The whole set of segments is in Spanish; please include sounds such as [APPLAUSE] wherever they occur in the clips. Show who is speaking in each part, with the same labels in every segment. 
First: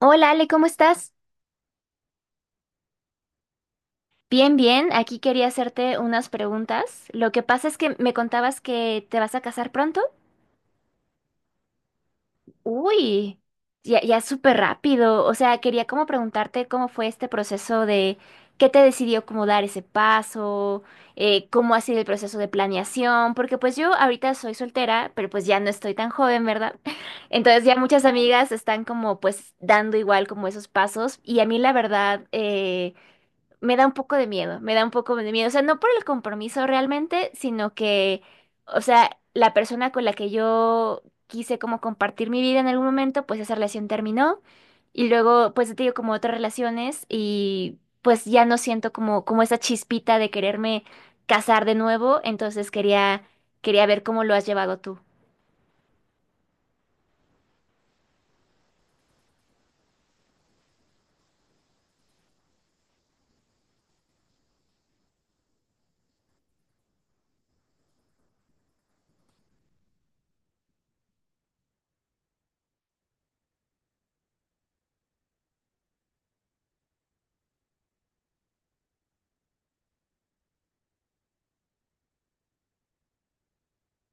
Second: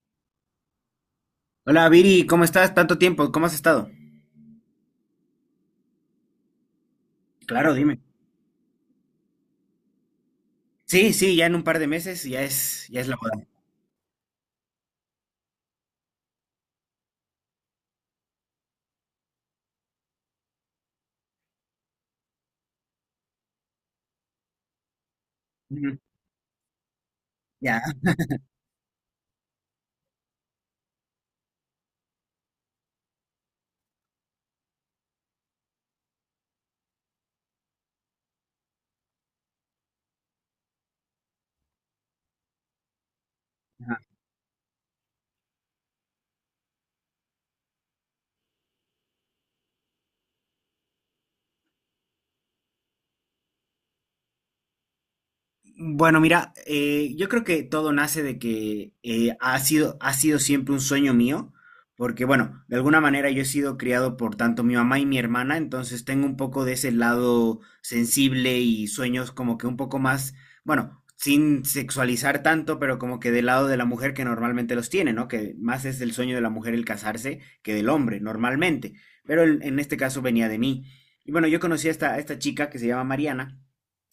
Speaker 1: Hola Ale, ¿cómo estás?
Speaker 2: Hola Viri, ¿cómo estás? Tanto tiempo, ¿cómo has estado?
Speaker 1: Bien, bien. Aquí quería hacerte unas preguntas. Lo que pasa
Speaker 2: Claro,
Speaker 1: es que
Speaker 2: dime.
Speaker 1: me contabas que te vas a casar pronto.
Speaker 2: Sí, sí, ya en un par de meses ya es la
Speaker 1: Uy,
Speaker 2: boda.
Speaker 1: ya, ya es súper rápido. O sea, quería como preguntarte cómo fue este proceso de qué te decidió como dar ese paso, cómo ha sido el proceso de planeación, porque pues yo ahorita soy soltera, pero pues ya no estoy
Speaker 2: Ujú.
Speaker 1: tan joven, ¿verdad? [LAUGHS] Entonces ya
Speaker 2: Ya.
Speaker 1: muchas amigas están como pues dando igual como esos pasos y a mí la verdad. Me da un poco de miedo, me da un poco de miedo. O sea, no por el compromiso realmente, sino que, o sea, la persona con la que yo quise como compartir mi vida en algún momento, pues esa relación terminó. Y luego, pues te digo, como otras relaciones y pues ya no siento como, como esa chispita de quererme casar de nuevo. Entonces quería, ver cómo lo has llevado tú.
Speaker 2: Bueno, mira, yo creo que todo nace de que ha sido siempre un sueño mío, porque bueno, de alguna manera yo he sido criado por tanto mi mamá y mi hermana, entonces tengo un poco de ese lado sensible y sueños como que un poco más, bueno, sin sexualizar tanto, pero como que del lado de la mujer que normalmente los tiene, ¿no? Que más es el sueño de la mujer el casarse que del hombre, normalmente, pero en este caso venía de mí. Y bueno, yo conocí a esta chica que se llama Mariana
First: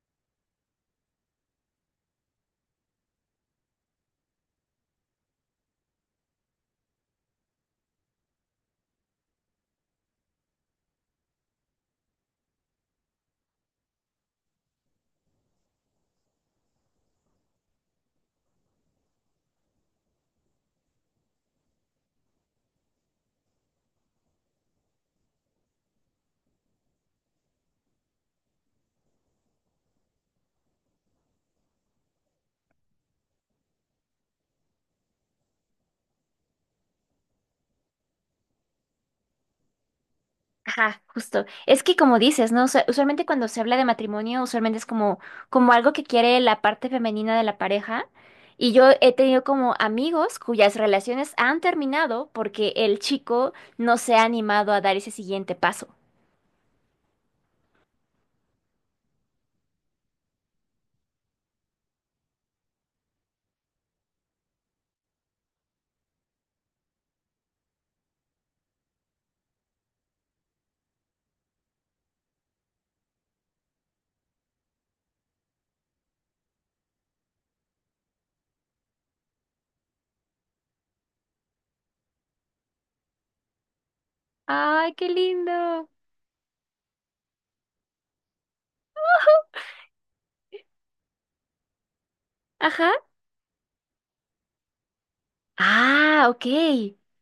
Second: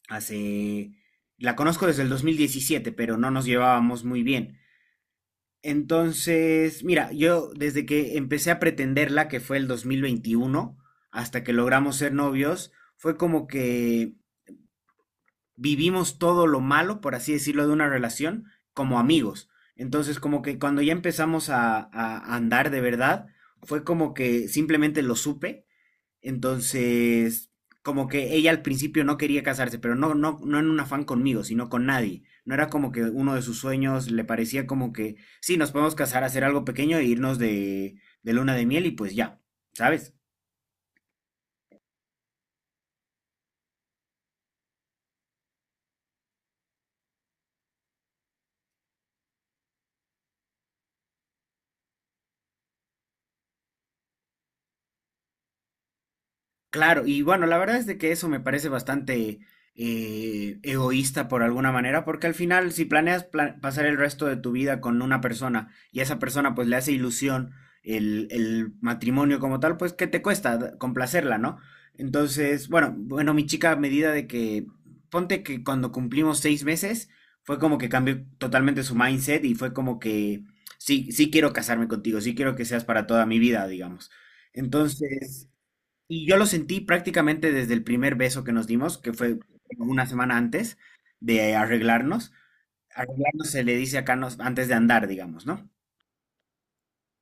Speaker 2: hace... La conozco desde el 2017, pero no nos llevábamos muy bien. Entonces, mira, yo desde que empecé a pretenderla, que fue el 2021, hasta que logramos ser novios, fue como que vivimos todo lo malo, por así decirlo, de una relación como amigos. Entonces, como que cuando ya empezamos a andar de verdad, fue como que simplemente lo supe. Entonces, como que ella al principio no quería casarse, pero no, no, no en un afán conmigo, sino con nadie. No era como que uno de sus sueños, le parecía como que, sí, nos podemos casar, hacer algo pequeño e irnos de luna de miel y pues ya, ¿sabes?
Speaker 1: Ajá, justo. Es que como dices, ¿no? Usualmente cuando se habla de matrimonio, usualmente es como, como algo que quiere la parte femenina de la pareja. Y yo he tenido como amigos cuyas relaciones han terminado porque el chico no se ha animado a dar ese siguiente paso.
Speaker 2: Claro, y bueno, la verdad es de que eso me parece bastante egoísta por alguna manera, porque al final, si planeas pasar el resto de tu vida con una persona y a esa persona pues le hace ilusión el matrimonio como tal, pues ¿qué te cuesta complacerla, no? Entonces, bueno, bueno, mi chica, a medida de que, ponte que cuando cumplimos 6 meses, fue como que cambió totalmente su mindset y fue como que, sí, sí quiero casarme contigo, sí quiero que seas para toda mi vida, digamos.
Speaker 1: ¡Ay, qué
Speaker 2: Entonces...
Speaker 1: lindo!
Speaker 2: Y yo lo sentí prácticamente desde el primer beso que nos dimos, que fue como una semana antes de arreglarnos.
Speaker 1: Ajá.
Speaker 2: Arreglarnos se le dice acá antes de andar, digamos, ¿no?
Speaker 1: Ah, ok.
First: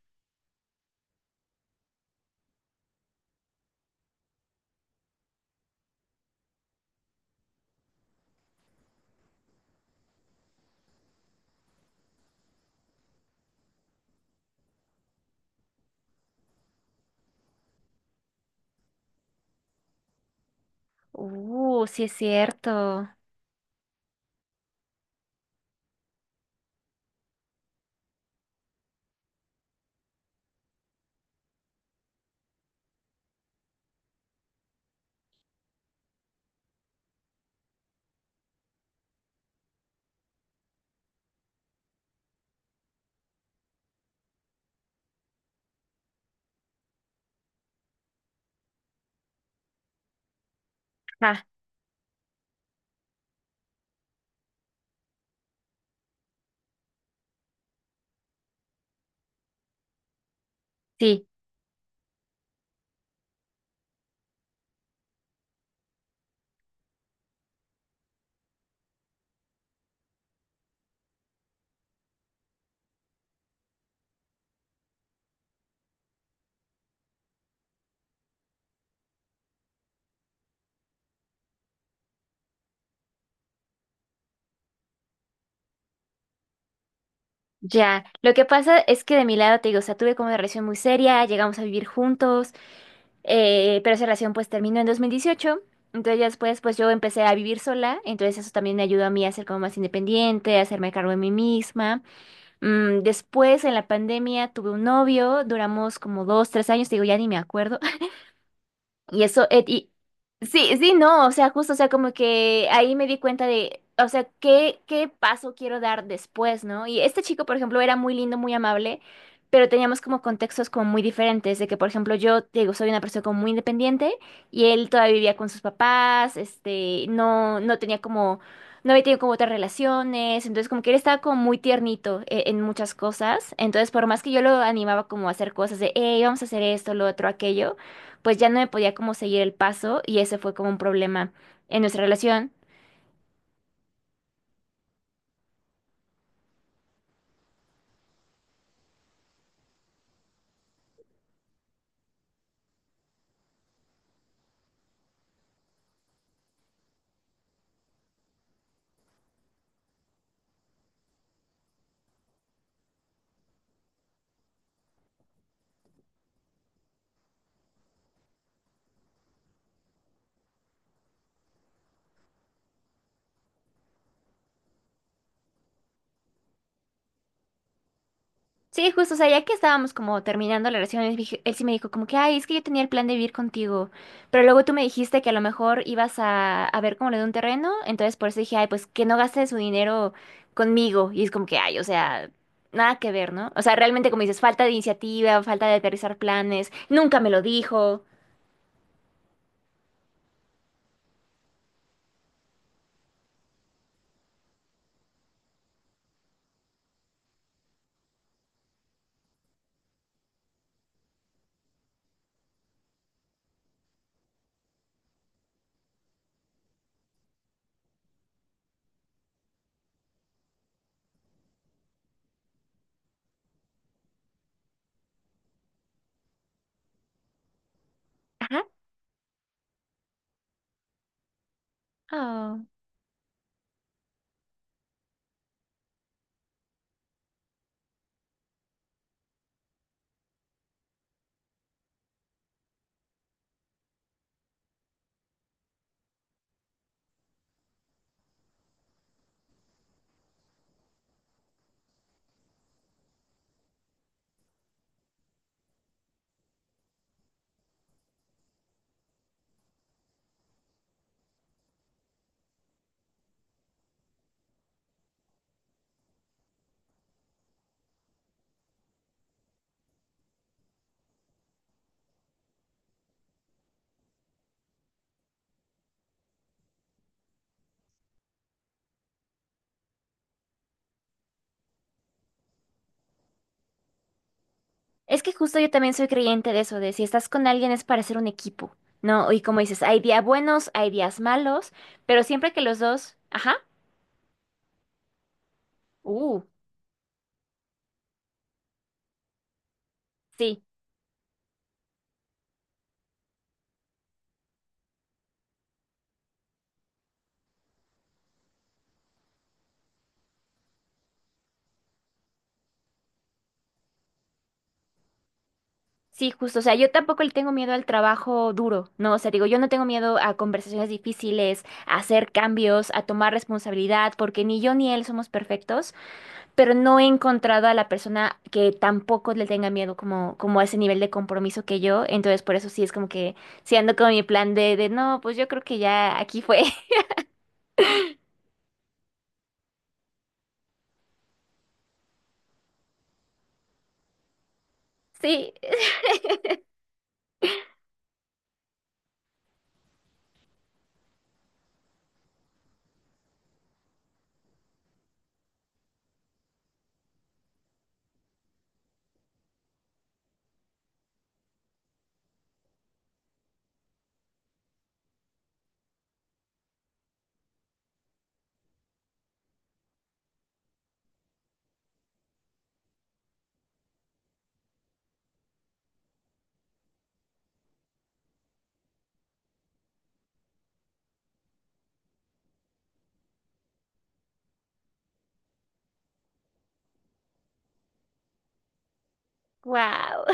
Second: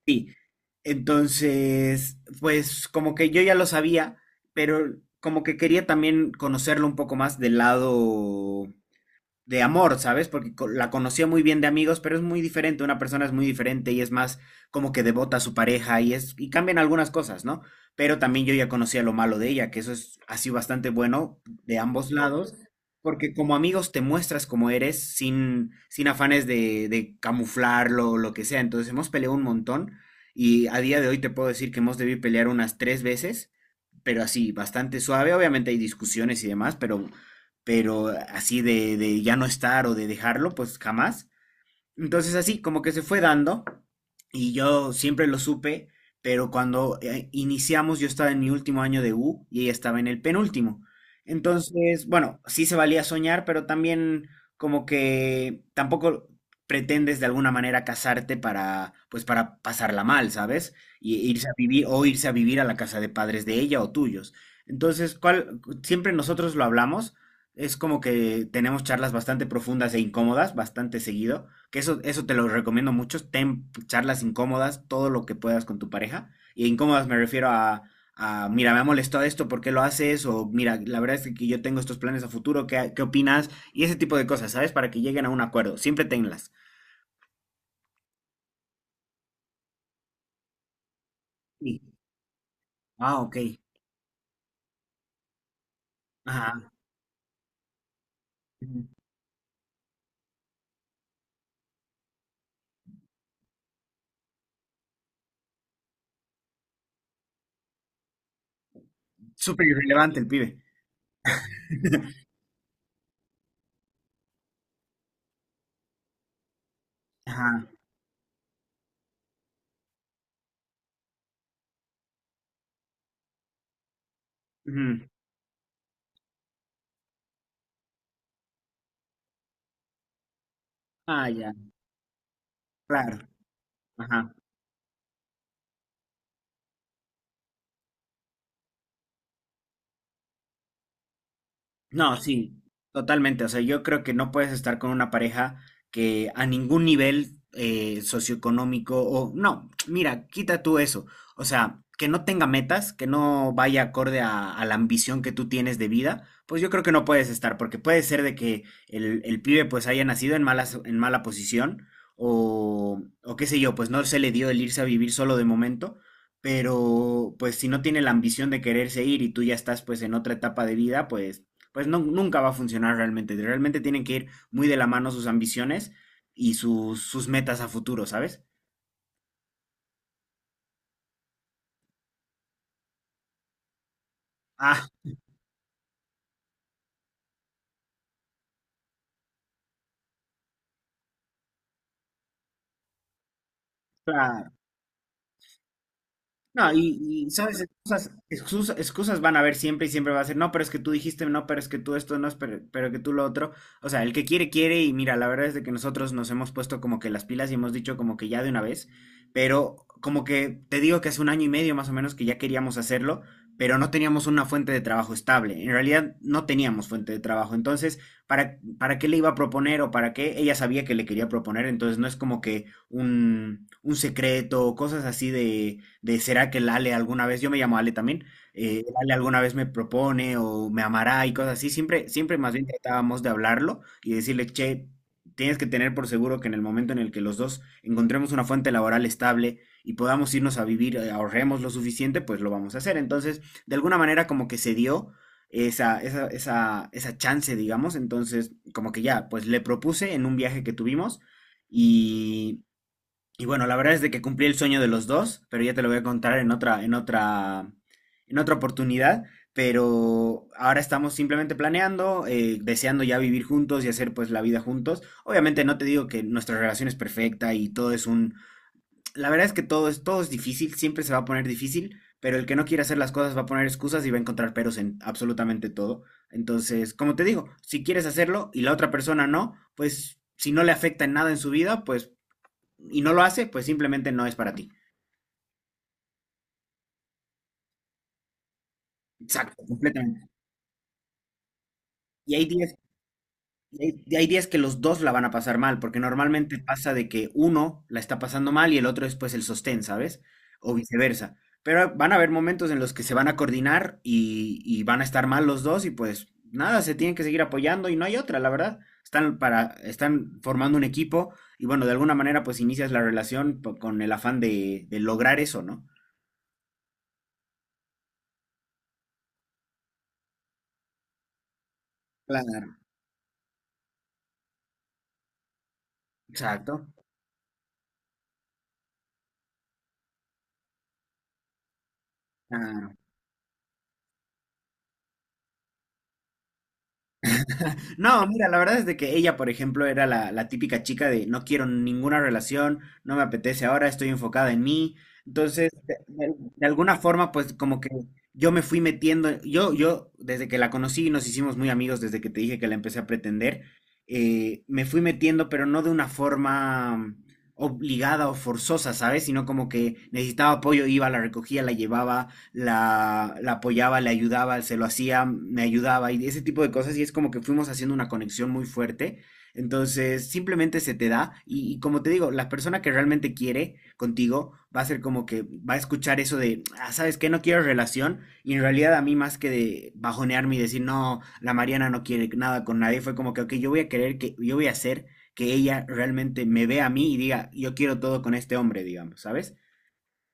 Speaker 2: Sí. Entonces, pues como que yo ya lo sabía, pero como que quería también conocerlo un poco más del lado de amor, ¿sabes? Porque la conocía muy bien de amigos, pero es muy diferente, una persona es muy diferente y es más como que devota a su pareja y es y cambian algunas cosas, ¿no? Pero también yo ya conocía lo malo de ella, que eso es así bastante bueno de
Speaker 1: Sí
Speaker 2: ambos
Speaker 1: es
Speaker 2: lados,
Speaker 1: cierto.
Speaker 2: porque como amigos te muestras como eres sin afanes de camuflarlo o lo que sea. Entonces hemos peleado un montón y a día de hoy te puedo decir que hemos debido pelear unas tres veces, pero así, bastante suave. Obviamente hay discusiones y demás, pero, pero así de ya no estar o de dejarlo, pues jamás. Entonces así, como que se fue dando y yo siempre lo supe, pero cuando iniciamos yo estaba en mi último año de U y ella estaba en el penúltimo.
Speaker 1: Ajá,
Speaker 2: Entonces, bueno, sí se valía soñar, pero también como que tampoco pretendes de alguna manera casarte para, pues para pasarla mal, ¿sabes?
Speaker 1: sí,
Speaker 2: Y irse a vivir o irse a vivir a la casa de padres de ella o tuyos. Entonces, ¿cuál? Siempre nosotros lo hablamos. Es como que tenemos charlas bastante profundas e incómodas, bastante seguido, que eso te lo recomiendo mucho. Ten charlas incómodas, todo lo que puedas con tu pareja. Y incómodas me refiero mira, me ha molestado esto, ¿por qué lo haces? O mira, la verdad es que yo tengo estos planes a futuro, ¿qué opinas? Y ese tipo de cosas, ¿sabes? Para que lleguen a un acuerdo. Siempre tenlas.
Speaker 1: ya. Lo que pasa es que de mi lado te digo, o sea, tuve como una relación muy seria, llegamos a
Speaker 2: Sí.
Speaker 1: vivir juntos.
Speaker 2: Ah, ok.
Speaker 1: Pero esa relación pues terminó en 2018. Entonces ya después
Speaker 2: Ajá.
Speaker 1: pues yo empecé a vivir sola. Entonces eso también me ayudó a mí a ser como más independiente, a hacerme cargo de mí misma. Después en la pandemia tuve un novio, duramos como dos, tres años, digo ya ni me acuerdo. Y eso,
Speaker 2: Súper
Speaker 1: y,
Speaker 2: irrelevante el pibe.
Speaker 1: sí, sí, no, o sea, justo, o sea, como
Speaker 2: [LAUGHS]
Speaker 1: que ahí me di cuenta de, o sea, qué, qué paso quiero dar después, ¿no? Y este chico, por
Speaker 2: Ajá.
Speaker 1: ejemplo, era muy lindo, muy amable, pero teníamos como contextos como muy diferentes, de que, por ejemplo, yo, te digo, soy una persona como muy independiente y él
Speaker 2: Ujú.
Speaker 1: todavía vivía con sus papás, este, no, no tenía como, no había tenido como otras relaciones, entonces como que él estaba
Speaker 2: Ah,
Speaker 1: como
Speaker 2: ya.
Speaker 1: muy tiernito en, muchas
Speaker 2: Claro.
Speaker 1: cosas, entonces por más que
Speaker 2: Ajá.
Speaker 1: yo lo animaba como a hacer cosas de, hey, vamos a hacer esto, lo otro, aquello pues ya no me podía como seguir el paso y ese fue como un problema en nuestra
Speaker 2: No,
Speaker 1: relación.
Speaker 2: sí, totalmente. O sea, yo creo que no puedes estar con una pareja que a ningún nivel socioeconómico o no, mira, quita tú eso. O sea, que no tenga metas, que no vaya acorde a la ambición que tú tienes de vida, pues yo creo que no puedes estar, porque puede ser de que el pibe pues haya nacido en mala posición o qué sé yo, pues no se le dio el irse a vivir solo de momento, pero pues si no tiene la ambición de quererse ir y tú ya estás pues en otra etapa de vida, pues no, nunca va a funcionar realmente. Realmente tienen que ir muy de la mano sus ambiciones y sus metas a futuro, ¿sabes?
Speaker 1: Sí, justo, o sea, ya que estábamos como terminando la relación, él, él sí me dijo como que, ay, es que yo tenía el plan de vivir contigo, pero luego tú me
Speaker 2: Ah,
Speaker 1: dijiste que a lo mejor ibas a ver como lo de un terreno, entonces por eso dije, ay, pues que no gaste su dinero conmigo y es como que, ay, o sea... Nada que ver, ¿no? O sea, realmente como dices,
Speaker 2: claro.
Speaker 1: falta de iniciativa, falta de aterrizar
Speaker 2: No,
Speaker 1: planes, nunca me lo
Speaker 2: sabes,
Speaker 1: dijo.
Speaker 2: excusas, excusas, excusas van a haber siempre y siempre va a ser, no, pero es que tú dijiste, no, pero es que tú esto, no, es pero, que tú lo otro. O sea, el que quiere, quiere, y mira, la verdad es de que nosotros nos hemos puesto como que las pilas y hemos dicho como que ya de una vez, pero como que te digo que hace un año y medio más o menos que ya queríamos hacerlo, pero no teníamos una fuente de trabajo estable. En realidad no teníamos fuente de trabajo. Entonces, ¿para qué le iba a proponer o para qué? Ella sabía que le quería proponer, entonces no es como que un secreto, cosas así de será que el Ale alguna vez, yo me llamo Ale también, el Ale alguna vez me propone o me amará y cosas así, siempre, siempre más
Speaker 1: Ajá.
Speaker 2: bien tratábamos de hablarlo y decirle, che, tienes que tener por seguro que en el momento en el que los dos encontremos una fuente laboral estable y podamos irnos a vivir, ahorremos lo suficiente, pues lo vamos a hacer. Entonces, de alguna manera como que se dio esa chance, digamos. Entonces, como que ya, pues le propuse en un viaje que tuvimos y, y bueno, la verdad es de que cumplí el sueño de los dos, pero ya te lo voy a contar en otra oportunidad. Pero ahora estamos simplemente planeando, deseando ya vivir juntos y hacer pues la vida juntos. Obviamente no te digo que nuestra relación es perfecta y todo es un... La verdad es que todo es difícil, siempre se va a poner difícil, pero el que no quiere hacer las cosas va a poner excusas y va a encontrar peros en absolutamente todo. Entonces, como te digo, si quieres hacerlo y la otra persona no, pues si no le afecta en nada en su vida, pues y no lo hace, pues simplemente no es para ti.
Speaker 1: Es que justo yo también soy creyente de eso, de si estás con alguien es para ser un equipo, ¿no? Y como
Speaker 2: Exacto,
Speaker 1: dices, hay días
Speaker 2: completamente.
Speaker 1: buenos, hay días malos, pero
Speaker 2: Y hay
Speaker 1: siempre que
Speaker 2: días,
Speaker 1: los dos, ajá,
Speaker 2: hay, hay días que los dos la van a pasar mal, porque
Speaker 1: uh,
Speaker 2: normalmente pasa de que uno la está pasando mal y el otro es pues el sostén, ¿sabes?
Speaker 1: sí,
Speaker 2: O viceversa. Pero van a haber momentos en los que se van a coordinar y van a estar mal los dos y pues nada, se tienen que seguir apoyando y no hay otra, la verdad. Están formando un equipo y bueno, de alguna manera pues inicias la relación con el afán de lograr eso, ¿no?
Speaker 1: sí, justo, o sea, yo tampoco le tengo miedo al trabajo duro, ¿no? O sea, digo, yo no tengo miedo a conversaciones difíciles, a hacer
Speaker 2: Claro.
Speaker 1: cambios, a tomar responsabilidad, porque ni yo ni él somos perfectos. Pero
Speaker 2: Exacto.
Speaker 1: no he encontrado a la persona que tampoco le tenga miedo como, como a ese nivel de compromiso que yo. Entonces, por eso sí es
Speaker 2: Claro.
Speaker 1: como que si ando con mi plan de no, pues yo creo que ya aquí fue. [LAUGHS]
Speaker 2: No, mira, la verdad es de que ella, por ejemplo, era la típica chica de no quiero ninguna relación, no me apetece ahora, estoy enfocada en mí.
Speaker 1: Sí,
Speaker 2: Entonces, de alguna forma, pues como que yo me fui metiendo, desde que la conocí, nos hicimos muy amigos, desde que te dije que la empecé a pretender, me fui metiendo, pero no de una forma obligada o forzosa, ¿sabes? Sino como que necesitaba apoyo, iba, la recogía, la llevaba, la apoyaba, le ayudaba, se lo hacía, me ayudaba y ese tipo de cosas y es como que fuimos haciendo una conexión muy fuerte. Entonces, simplemente se te da y como te digo, la persona que realmente quiere contigo va a ser como que va a escuchar eso de, ah, ¿sabes qué? No quiero relación y en realidad a mí más que de bajonearme y decir, no, la Mariana no quiere nada con nadie, fue como que, ok, yo voy a querer que, yo voy a hacer que ella realmente me vea a mí y diga, yo quiero todo con este hombre, digamos, ¿sabes?
Speaker 1: wow.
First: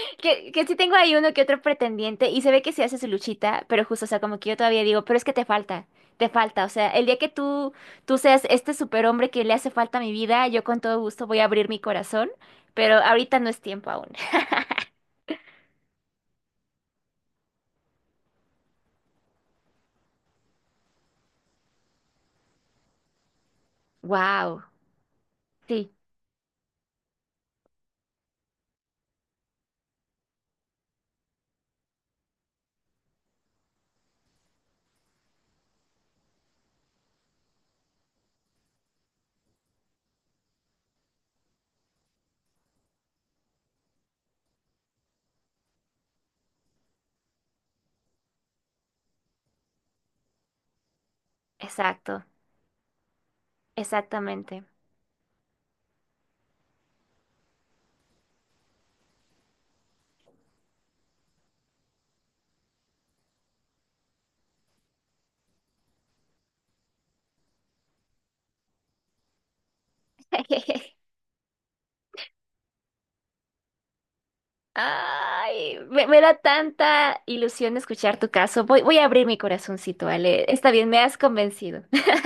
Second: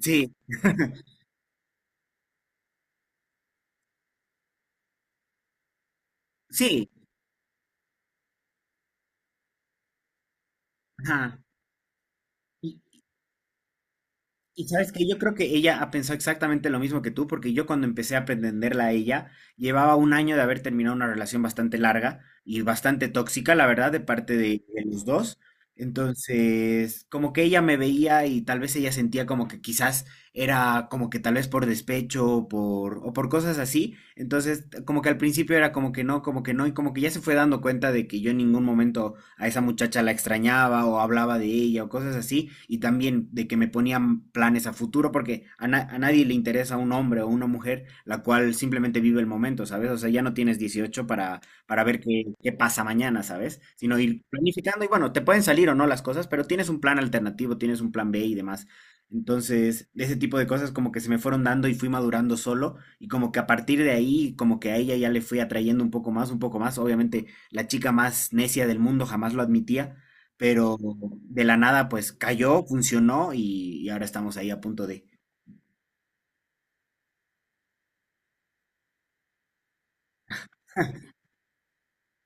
Speaker 2: Sí,
Speaker 1: Que sí tengo ahí
Speaker 2: [LAUGHS]
Speaker 1: uno que otro pretendiente y se ve que se hace su luchita, pero justo, o sea, como que yo todavía digo, pero es que te falta, te falta. O sea,
Speaker 2: sí,
Speaker 1: el día que tú seas este superhombre que le hace falta a mi vida, yo con todo gusto voy
Speaker 2: ajá.
Speaker 1: a abrir mi corazón,
Speaker 2: Y,
Speaker 1: pero ahorita no es tiempo aún. [LAUGHS]
Speaker 2: y sabes que yo creo que ella ha pensado exactamente lo mismo que tú, porque yo cuando empecé a pretenderla a ella, llevaba un año de haber terminado una relación bastante larga y bastante tóxica, la verdad, de parte
Speaker 1: Wow.
Speaker 2: de los dos.
Speaker 1: Sí,
Speaker 2: Entonces, como que ella me veía y tal vez ella sentía como que quizás era como que tal vez por despecho o o por cosas así. Entonces, como que al principio era como que no, y como que ya se fue dando cuenta de que yo en ningún momento a esa muchacha la extrañaba o hablaba de ella o cosas así, y también de que me ponían planes a futuro, porque a nadie le interesa un hombre o una mujer la cual simplemente vive el momento, ¿sabes? O sea, ya no tienes 18 para, ver
Speaker 1: exacto,
Speaker 2: qué, pasa mañana, ¿sabes? Sino ir
Speaker 1: exactamente.
Speaker 2: planificando y bueno, te pueden salir o no las cosas, pero tienes un plan alternativo, tienes un plan B y demás. Entonces, ese tipo de cosas como que se me fueron dando y fui madurando solo y como que a partir de ahí, como que a ella ya le fui atrayendo un poco más, un poco más. Obviamente, la chica más necia del mundo jamás lo admitía, pero
Speaker 1: [LAUGHS]
Speaker 2: de la nada pues cayó, funcionó y ahora estamos ahí a punto de...
Speaker 1: Ay, me da tanta ilusión escuchar tu caso. Voy, voy a abrir mi corazoncito, Ale. Está bien, me has convencido.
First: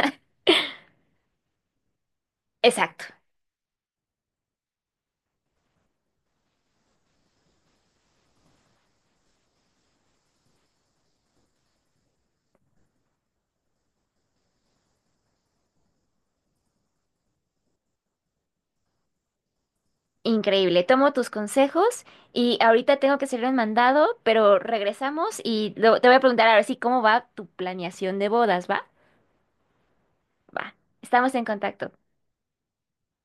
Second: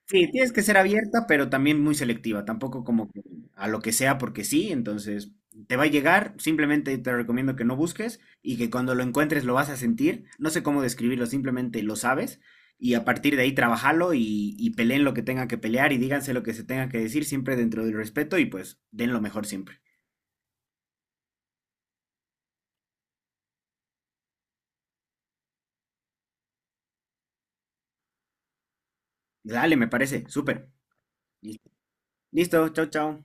Speaker 2: Sí, tienes que ser abierta, pero también muy selectiva,
Speaker 1: [LAUGHS]
Speaker 2: tampoco
Speaker 1: Exacto.
Speaker 2: como que a lo que sea porque sí, entonces te va a llegar, simplemente te recomiendo que no busques y que cuando lo encuentres lo vas a sentir, no sé cómo describirlo, simplemente lo sabes y a partir de ahí trabajalo y peleen lo que tengan que pelear y díganse lo que se tenga que decir siempre dentro del respeto y pues den lo mejor siempre.
Speaker 1: Increíble. Tomo tus consejos y ahorita tengo que hacer un mandado, pero regresamos y te voy a preguntar ahora sí cómo va tu planeación de bodas, ¿va?
Speaker 2: Dale, me parece, súper.
Speaker 1: Va. Estamos en
Speaker 2: Listo.
Speaker 1: contacto.
Speaker 2: Listo, chao, chao.